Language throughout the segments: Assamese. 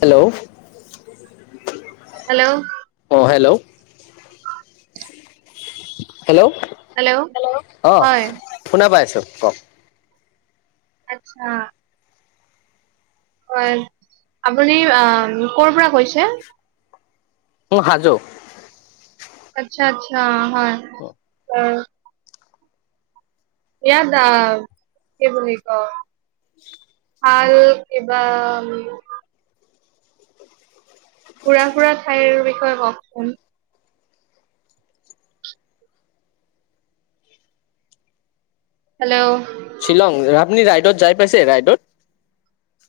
হেল্ল' হেল্ল' অ, হেল্ল' হেল্ল' হেল্ল' অ', হয় শুনা পাই আছোঁ কওক। আচ্ছা। হয় আপুনি আ, কৰ পৰা কৈছে? উ হাজো আচ্ছা আচ্ছা হয়। উম। ইয়াত আ কি বুলি কওঁ? ভাল কিবা ঘূৰা-ফূৰা ঠাইৰ বিষয়ে কওঁকচোন। হেল্ল' শ্বিলং আপনি ৰাইডত যাই পাইছে ৰাইডত?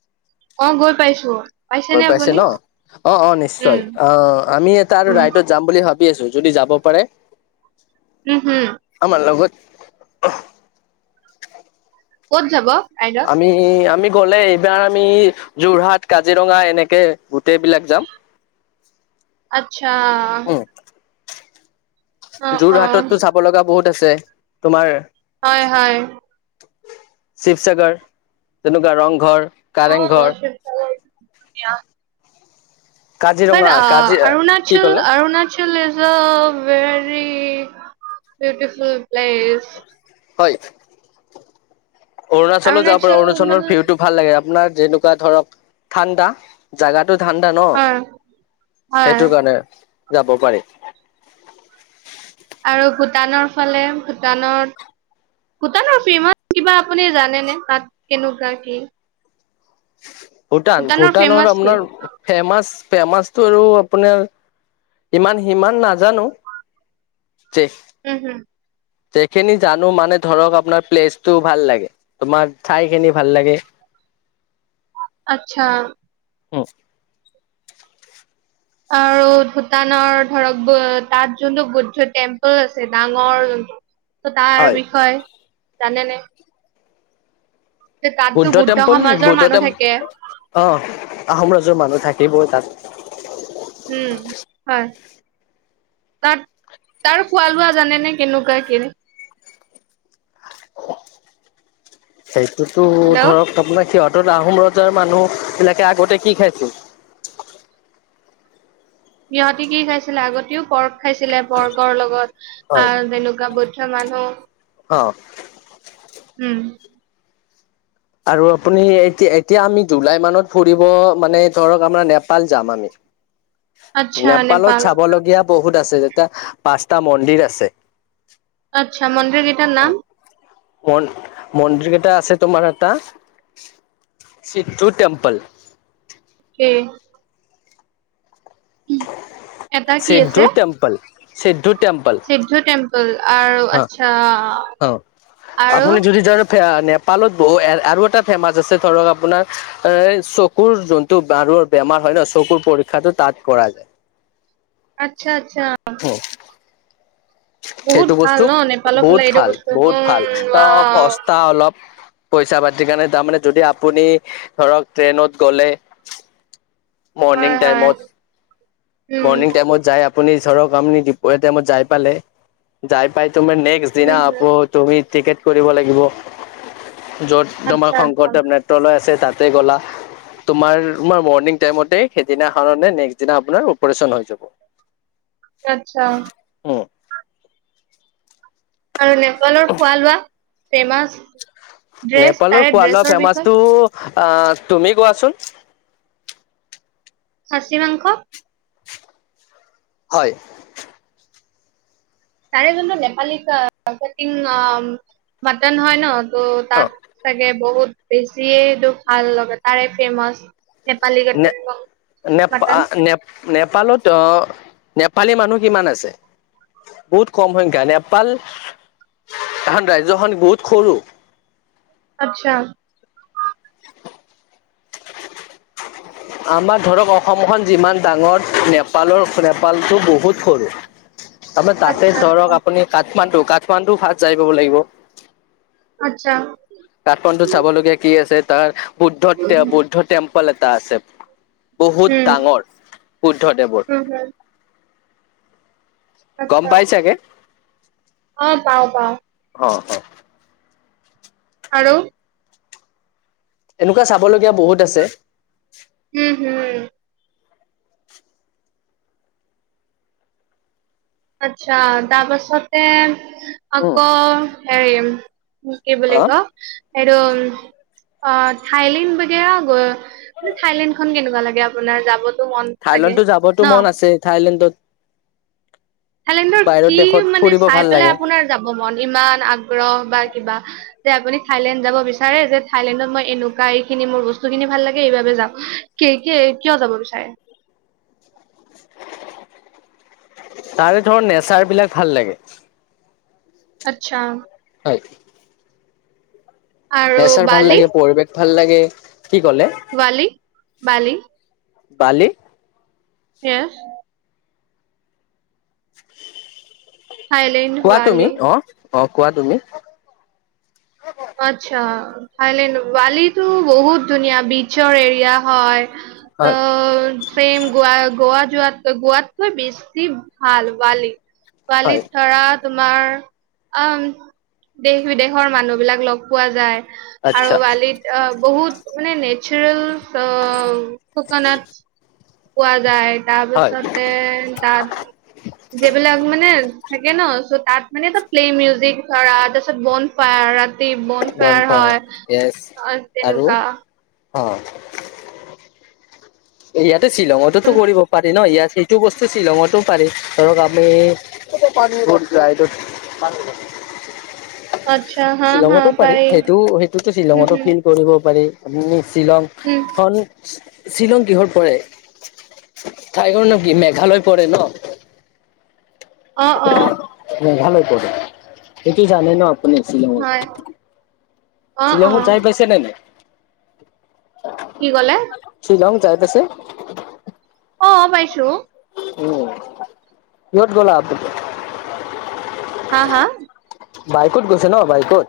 অ', গৈ পাইছোঁ। গৈ পাইছে ন' অ', অ', উম নিশ্চয় অ', আমি এটা আৰু উম ৰাইডত যাম বুলি ভাবি আছোঁ যদি যাব পাৰে উম হম আমাৰ লগত। ক'ত যাব? ৰাইডত আমি আমি গ'লে এইবাৰ আমি যোৰহাট, কাজিৰঙা এনেকে গোটেইবিলাক যাম। আচ্ছা উম অ অ যোৰহাটততো চাব লগা বহুত আছে তোমাৰ হয় হয়। শিৱসাগৰ, তেনেকুৱা ৰংঘৰ। কাৰেংঘৰ [unintelligible] অঁ কাজিৰঙা কাজি কি অৰুণাচল ক'লে Arunachal is a very very beautiful place. হয়। অৰুণাচলো যাব পাৰো, অৰুণাচলৰ ভিউতটো ভাল লাগে। আপোনাৰ যেনেকুৱা ধৰক ঠাণ্ডা জাগাত টো ঠাণ্ডা ন? হয় হয় সেইটো কাৰণে। যাব পাৰে। আৰু ভূটানৰ ফালে ভূটানত ভূটানৰ ফেমাচ কিবা আপুনি জানেনে তাত কেনেকুৱা কি? ভূটান, ভূটানৰ ফেমাচ কি আপোনাৰ ফেমাচ ফেমাচ আৰু আপোনাৰ ইমান সিমান নাজানো। যে উম হম যেখিনি জানো মানে ধৰক আপোনাৰ প্লেচটো ভাল লাগে, তোমাৰ ঠাইখিনি ভাল লাগে। আচ্ছা উম আৰু ভূটানৰ ধৰক অ তাত যোনটো বুদ্ধ টেম্পল আছে ডাঙৰ ত তাৰ হয় বিষয়ে জানেনে? যে তাততো বুদ্ধ টেম্পল সমাজৰ বুদ্ধ মানুহ টেম্প থাকে অ' আহোম ৰাজ্যৰ মানুহ থাকিবই তাত। উম হয়। তাত তাৰ খোৱা লোৱা জানেনে কেনেকুৱা কেনে? সেইটোতো হেল্ল' ধৰক আপোনাৰ সিহঁত আহোম ৰজাৰ মানুহবিলাকে আগতে কি খাইছো? সিহঁতি কি খাইছিলে আগতেও পৰ্ক খাইছিলে। পৰ্কৰ লগত হয় আহ তেনেকুৱা বুদ্ধ মানুহ, অ', উম আৰু আপুনি এতিয়া এতিয়া আমি জুলাই মানত ফুৰিব মানে ধৰক আমাৰ নেপাল যাম আমি। [inaudible] আচ্ছা নেপালত নেপাল চাবলগীয়া বহুত আছে যেতিয়া পাঁচটা মন্দিৰ আছে। আচ্ছা! মন্দিৰ কেইটাৰ নাম? মন মন্দিৰকেইটা আছে তোমাৰ এটা, সিদ্ধু টেম্পল। উম এটা কি সিদ্ধু আছে টেম্প, সিদ্ধ সিদ্ধু টেম্পল আৰু অ', আচ্ছা অ'। আৰু। আপুনি যদি ধৰ নেপালত বহু আৰু এটা ফেমাচ আছে ধৰক আপোনাৰ এ চকুৰ যোনটো। বেমাৰ হয় নহ চকুৰ পৰীক্ষাটো তাত কৰা যায়। আচ্ছা আচ্ছা। বহুত সেইটো ভাল বস্তু ন নেপালৰ ফালে বহুত এইটো ভাল বস্তু উম বহুত ভাল ত ৱাও সস্তা অলপ। পইচা পাতিৰ কাৰণে তাৰমানে যদি আপুনি ধৰক ট্ৰেইনত গ'লে। মৰ্নিং হয় হয় টাইমত উম মৰ্নিং টাইমত যায়। আপুনি ধৰক আপুনি দুপৰীয়া টাইমত যাই পালে। যাই পাই তোমাৰ নেক্সট দিনা উম আকৌ তুমি টিকেট কৰিব লাগিব য'ত তোমাৰ আচ্ছা আচ্ছা শংকৰদেৱ নেত্ৰালয় আছে তাত। তাতে গ'লা তোমাৰ তোমাৰ মৰ্নিং টাইমতেই সেইদিনাখনেনে নে নেক্সট দিনা আপোনাৰ অপাৰেশ্যন হৈ যাব। আচ্ছা উম আৰু নেপালৰ খোৱা-লোৱা ফেমাচ? ড্ৰেছ নেপালৰ তাৰে খোৱা-লোৱা ড্ৰেছৰ ফেমাচ বিষয়ে টো আহ তুমি কোৱাচোন। খাচী মাংস। হয়। তাৰে যোনটো নেপালী কাটিং মাটন হয় নহ। ত' অ তাত চাগে বহুত বেছিয়ে এইটো ভাল লগা তাৰে ফেমাচ। নেপালী নে কাটিং নেপা মটন নে নেপালত অ। নেপালী মানুহ কিমান আছে। বহুত কম সংখ্যা নেপাল এখন ৰাজ্যখন বহুত সৰু। আচ্ছা। আমাৰ ধৰক অসমখন যিমান ডাঙৰ নেপালৰ নেপালটো বহুত সৰু। তাৰপৰা তাতে আচ্ছা ধৰক আচ্ছা আপুনি কাঠমাণ্ডু কাঠমাণ্ডু ফাৰ্ষ্ট যাই পাব লাগিব। আচ্ছা। কাঠমাণ্ডু চাবলগীয়া কি আছে তাৰ বুদ্ধ বুদ্ধ টেম্পল এটা আছে। বহুত উম ডাঙৰ বুদ্ধদেৱৰ। হম হম গম পাই চাগে। পাওঁ পাওঁ পাওঁ। অ অ। আৰু। এনেকুৱা চাবলগীয়া বহুত আছে। উম হম। আচ্ছা তাৰপাছতে উম আকৌ হেৰিম। কি বুলি হা কওঁ এইটো। অ থাইলেণ্ড [unintelligible] মানে থাইলেণ্ড খন কেনেকুৱা লাগে আপোনাৰ যাব। থাইলেণ্ডত যাবতো মন আছে থাইলেণ্ডত। থাইলেণ্ডৰ বাহিৰত কি দেশত মানে ফুৰিব চাই ভাল পেলাই লাগে আপোনাৰ যাব মন ইমান আগ্ৰহ বা। কিবা যে আপুনি থাইলেণ্ড যাব বিচাৰে যে থাইলেণ্ডত মই এনেকুৱা এইখিনি মোৰ বস্তুখিনি ভাল লাগে এইবাবে। যাম কি কিয় যাব বিচাৰে। [inaudible] তাৰে ধৰক নেচাৰ বিলাক ভাল লাগে। আচ্ছা। [unintelligible] আৰু নেচাৰ ভাল বালি লাগে পৰিৱেশ ভাল লাগে কি ক'লে। বালি বালি। বালি। [unintelligible] থাইলেণ্ড কোৱা তুমি বালি অ অ কোৱা তুমি। [inaudible] আচ্ছা থাইলেণ্ড ৱালিটো বহুত ধুনীয়া বিচৰ এৰিয়া হয়। হয় ত' চেইম গোৱা গোৱাত যোৱাতকৈ গোৱাতকৈ বেছি ভাল বালি। হয় বালিত ধৰা তোমাৰ অঁ দেশ-বিদেশৰ মানুহবিলাক লগ পোৱা যায়। আৰু আচ্ছা বালিত অ বহুত মানে নেচাৰেল অঁ ক'ক'নাট পোৱা যায়। তাৰ হয় পিছতে তাত যিবিলাক মানে থাকে ন য'ত তাত মানে এটা প্লে' মিউজিক ধৰা, তাৰ পিছত বন ফায়াৰ বন ফেয়াৰ বনফায়াৰ হয় য়েছ অ আৰু তেনেকুৱা। অ। ইয়াতে শ্বিলঙটো কৰিব পাৰি নহ ইয়াত। এইটো বস্তু শ্বিলঙটো পাৰি ধৰক আমি। [unintelligible] আচ্ছা হা হা শ্বিলঙটো পাৰি সেইটো সেইটোতো উম, শ্বিলঙটো হম, ফিল কৰিব পাৰি। উম উম, শ্বিলংখন শ্বিলং। কিহত পৰে? ঠাই খনৰ নাম কি? মেঘালয় পৰে ন? অ' অ' মেঘালয় পৰে। সি কি জানে ন আপুনি হয় শ্বিলঙৰ। অ', শ্বিলঙত অ', যাই পাইছে নে নাই? কি ক'লে? শ্বিলং যাই পাইছে? অ' পাইছো। উম, কিহত গ'লা [unintelligible] হাঁ হাঁ? বাইকত গৈছে ন বাইকত?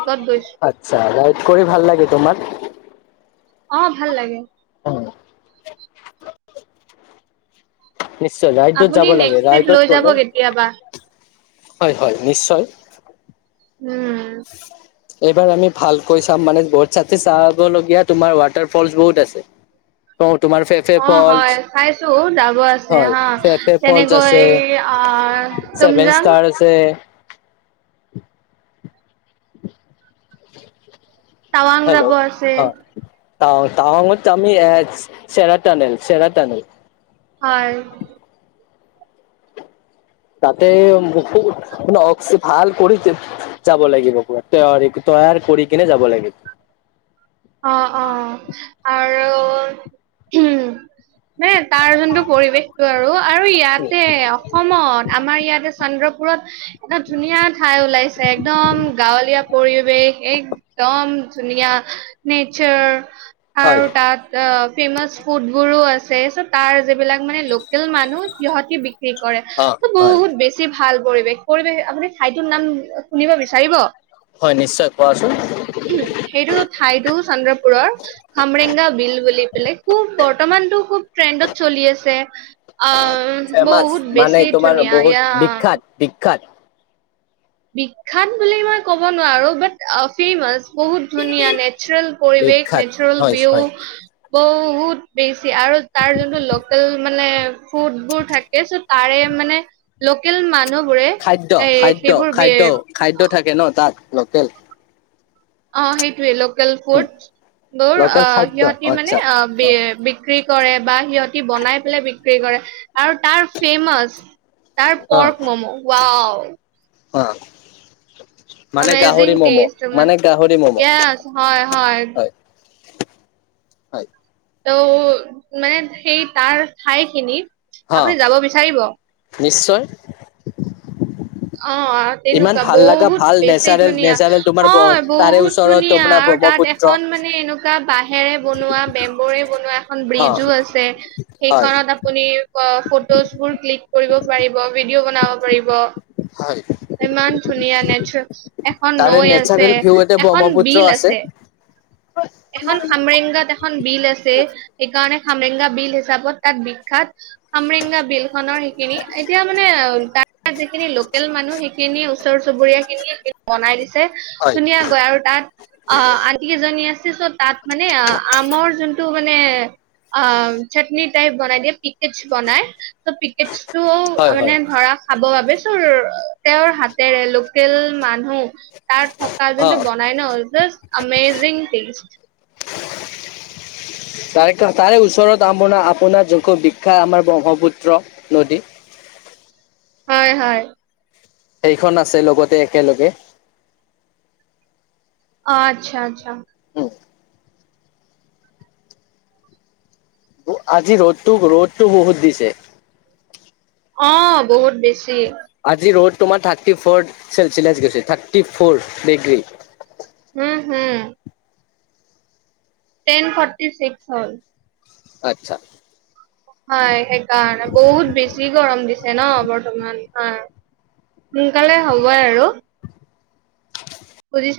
অ' বাইকত। আচছা! কৰি ভাল লাগে তোমাৰ? অ' ভাল লাগে। অ নিশ্চয়, ৰাইডত আপুনি যাব লাগে, নেক্সট ট্ৰিপ লৈ ৰাইডত যাব গ'লে কেতিয়াবা হয় হয়, নিশ্চয়। উম এইবাৰ আমি ভালকৈ চাম মানে [unintelligible] চা চাবলগীয়া তোমাৰ ৱাটাৰ ফলচ বহুত আছে। [unintelligible] অ' ফলচ হয চাইছো, যাব আছে হয় হা। তেনেকৈ আহ চেভেন তুমজাং ষ্টাৰ আছে [inaudible] টাৱাং হেল্ল' যাব আছে হ তাৱা তাৱাঙত আমি এ চে চেৰা টানেল চেৰা টানেল। হয় তাতে মোকো [unintelligible] ভাল কৰি যা যাব লাগিব পূৰা তৈয়াৰী তৈয়াৰ কৰি কিনে যাব লাগিব। [inaudible] অ', অ', [unintelligible] মানে তাৰ যোনটো পৰিৱেশতটো আৰু। আৰু ইয়াতে অসমত আমাৰ ইয়াতে চন্দ্ৰ পুৰত এটা ধুনীয়া ঠাই ওলাইছে একদম গাঁৱলীয়া পৰিৱেশ একদম ধুনীয়া নেচাৰ হয় আৰু তাত অ' ফেমাচ ফুডবোৰো আছে বিচাৰিছে তাৰ যিবিলাক মানে লোকেল মানুহ সিহঁতি বিক্ৰী বিক্ৰী অ কৰে। হয় বহুত বেছি ভাল পৰিৱেশ, পৰিৱেশ আপুনি ঠাইটোৰ নাম শুনিব বিচাৰিব? হয় নিশ্চয়, কোৱাচোন। টো চন্দ্ৰপুৰৰ খামৰেংগা বিল বুলি পেলাই খুব বৰ্তমানতটো খুব ট্ৰেণ্ডত চলি আছে। আহ ফেমাচ বহুত মানে বেছি তোমাৰ ধুনীয়া বহুত ইয়া বিখ্যাত বিখ্যাত বিখ্যাত বুলি মই ক'ব নোৱাৰো বাট ফেমাচ বহুত ধুনীয়া নেচাৰেল পৰিৱেশ বিখ্যাত নেচাৰেল হয় হয় ভউ বহুত বেছি আৰু তাৰ যোনটো লোকেল মানে ফুড বোৰ থাকে চ' তাৰে মানে লোকেল মানুহ বোৰে খাদ্য এ খাদ্য খাদ্য সেইবোৰ খাদ্য থাকে ন তাত লোকেল অ সেইটোৱে লোকেল উ ফুড বৌৰ, লোকেল অ' খাদ্য সিহঁতি মানে আচ্ছা অ' বি বিক্ৰী কৰে বা সিহঁতি বনাই পেলাই বিক্ৰী কৰে। আৰু তাৰ ফেমাচ তাৰ অ পৰ্ক মম', ৱাও অ' মানে আমেজিং গাহৰি ম'ম'? টেষ্ট মান মানে গাহৰি ম'ম'? য়েছ হয় হয়। হয় ত' মানে সেই তাৰ ঠাইখিনিত হা আপুনি যাব বিচাৰিব? নিশ্চয়। অ ইমান তেনেকুৱা ভাল লগা বহুত ভাল বেছি নেচাৰেল ধুনীয়া নেচাৰেল তোমাৰ হয় তাৰে বহুত ওচৰত ধুনীয়া তোমাৰ আৰু তাত ব্ৰহ্মপুত্ৰ এখন মানে এনেকুৱা বাহ ে ব বম্ব ব এ অ বজ আছে হয় সেইখনত আপু 'জ বোৰ ক্লিক কৰিব পাৰিব ভিডিঅ' বনাব পাৰিব হয় ইমান ধুনীয়া নেচ এখন তাৰে নৈ আছে নেচাৰেল ভিউ এটা এখন ব্ৰহ্মপুত্ৰ বিল আছে এখন খামৰেঙগাত এখন বিল আছে সেইকাৰণে খামৰেংগা বিল হিচাপত তাত বিখ্য্াত খামৰেগা বিল খনৰ সেইখিনি এতিয়া মানোত যিখিনি লোকেল মানুহ সেইখিনিয় ওচৰ চুবুৰীয়া খিনিয়ে বনাই দিছে হয় ধুনীয়াাকৈ আৰু তাত অ আটি কেইজনী আছে তাত মানে আমৰ যোনটো মানে অ চাটনি টাইপ বনাই দিয়ে পিকেজ বনাই চ পিকেজ টো হয় হয় মানে ধৰা খাবৰ বাবে তেওঁৰ হাতেৰে লোকেল মানুহ তাৰ থকা অ যোনটো বনাই ন জা আমেজিং থিং তাৰে তাৰে ওচৰত আপাৰ আপোনাৰ যশ বিখ্যাত আমাৰ ব্ৰহ্মপুত্ৰ নদী হয় হয় সেইখন আছে লগতে একেলগে আচ্ছা আচ্ছা উম আজি ৰ'দতটো ৰ'দটো বহুত দিছে অ বহুত বেছি আজি ৰ'দ তোমাৰ থাৰ্টি ফ'ৰ চেলচিয়াছ গৈছে থাৰ্টি ফ'ৰ ডিগ্ৰী উম হম টেন ফাৰ্টি ছিক্স হয়' আচ্ছা হয় সেইকাৰণে বহুত বেছি গৰম দিছে ন বৰ্তমান অ সোনকালে হ'ব আৰু বুজিছা